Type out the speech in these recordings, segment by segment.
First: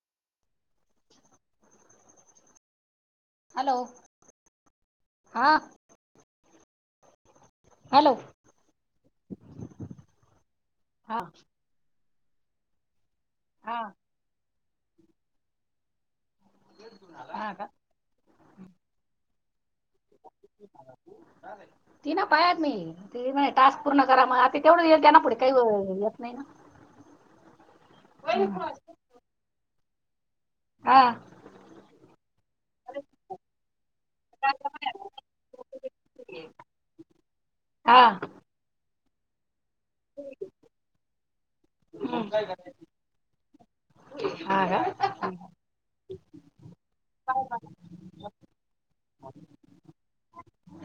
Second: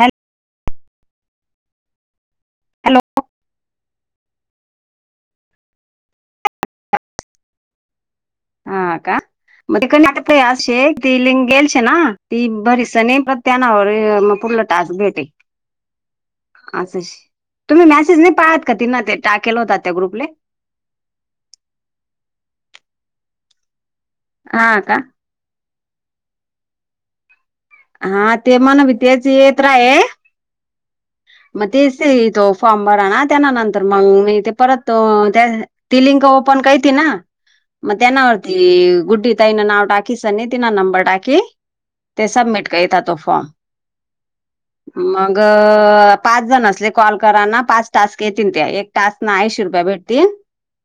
Hello hello hello हा hello हा का मग त अस ती हा लिंग गेलश ना ती बरीसनी त्याना हा [inaudible] तास भेटे अस हा का तुम्ही मेसेज नाही पाहात का ति ना ते टाकेल होतात ती ना पायात मी ते म टास्क पूर्ण करा म आता हा का तेवढं द्याना पुढे काही येत नाही ना हा ते मण भी तेच येत रा आहे मग तेच तो फॉर्म भरा ना त्या नंतर मग म परत ती लिंक ओपन कती ना मग हा त्यावरती गु ताय ना टकी स ति नंबर टाकी ते सबमिट कर तो फॉर्म हा का हा हा मगगं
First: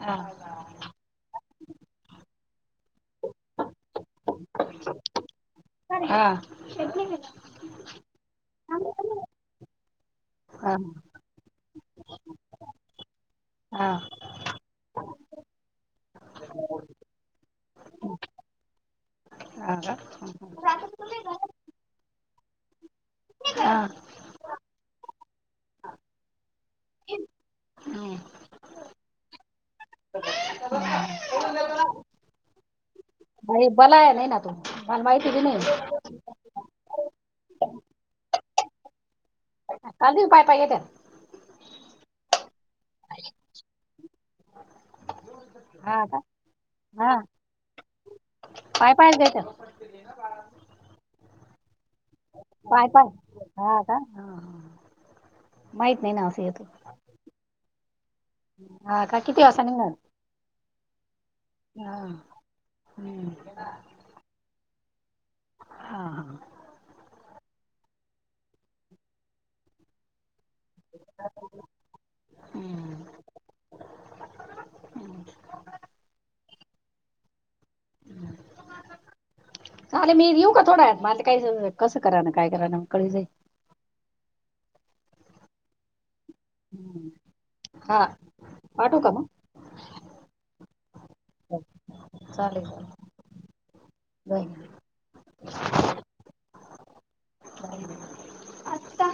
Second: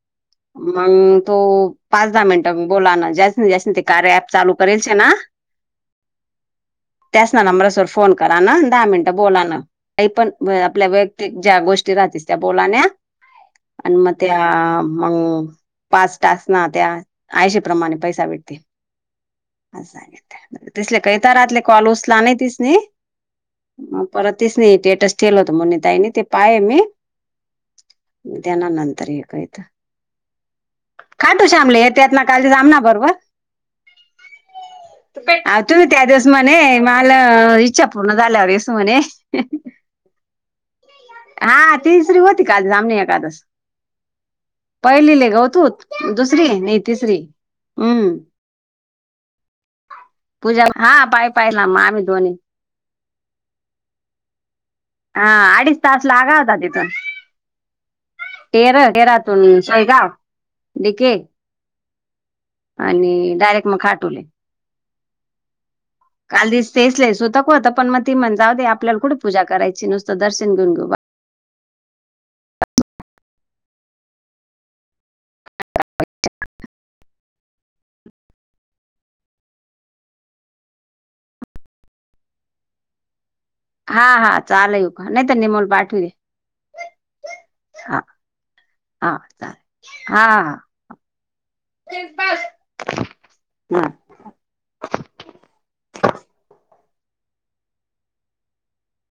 हा हो पाच दहा मिनट बोलाना [inaudible] कार्य ऍप चालू करल ना हा त्यास ना नंबरसर फोन करा ना दहा मिनिटं बोला ना काही पण आपल्या वैयक्तिक ज्या गोष्टी [unintelligible] त्या बोला ना आणि मत अ मग पाच तास ना त्या ऐशी प्र्रमाणे पैसा भेटते ह तस काही तरातले कॉल उसला नाही तिस नाही हा म परतच नाही स्टेटस ठेल होत म्ह तानी ते पाय म हम्म. त्याना नंतर हे का येत खाटू शामले येत्यात ना आत ना काल आमना [unintelligible] बवा [unintelligible] अई बला आहे नाही ना तू मला माहिती त म अ तुम्ही त्या दिवस म्हणे [unintelligible] मला इच्छा पूर्ण झाल्यावरस म्हणे का त पाय पायेत [unintelligible] हा तिसरी होती कादस आम एदस पहिली लेख होती हा [unintelligible] त का दुसरी नाही हा तिसरी हम्म पाय पायच घ्यायच्या पूजा हा पाय पाहिला म आमी पाय पाय हा का ह. हा अडीच तास लागा होता तिथ तेर हा का किती तेरातून वाजता निघणार शेगाव डिके. हा आणि हम्म. डायरेक्ट मग खाटू ले. हा हा काल दिस तेस [unintelligible] मती म्हण जाव दे आपल्याला कुठे पूजा कराय ची नुसतं दर्शन घेऊन घेऊ बा [unintelligible] चाले मी येऊ का थोडा वेळात माझ [unintelligible] हा हा चाले ये का नाहीत निमल पाठवी हा पाठव का हा चालेल हा चालेल हा चाले आता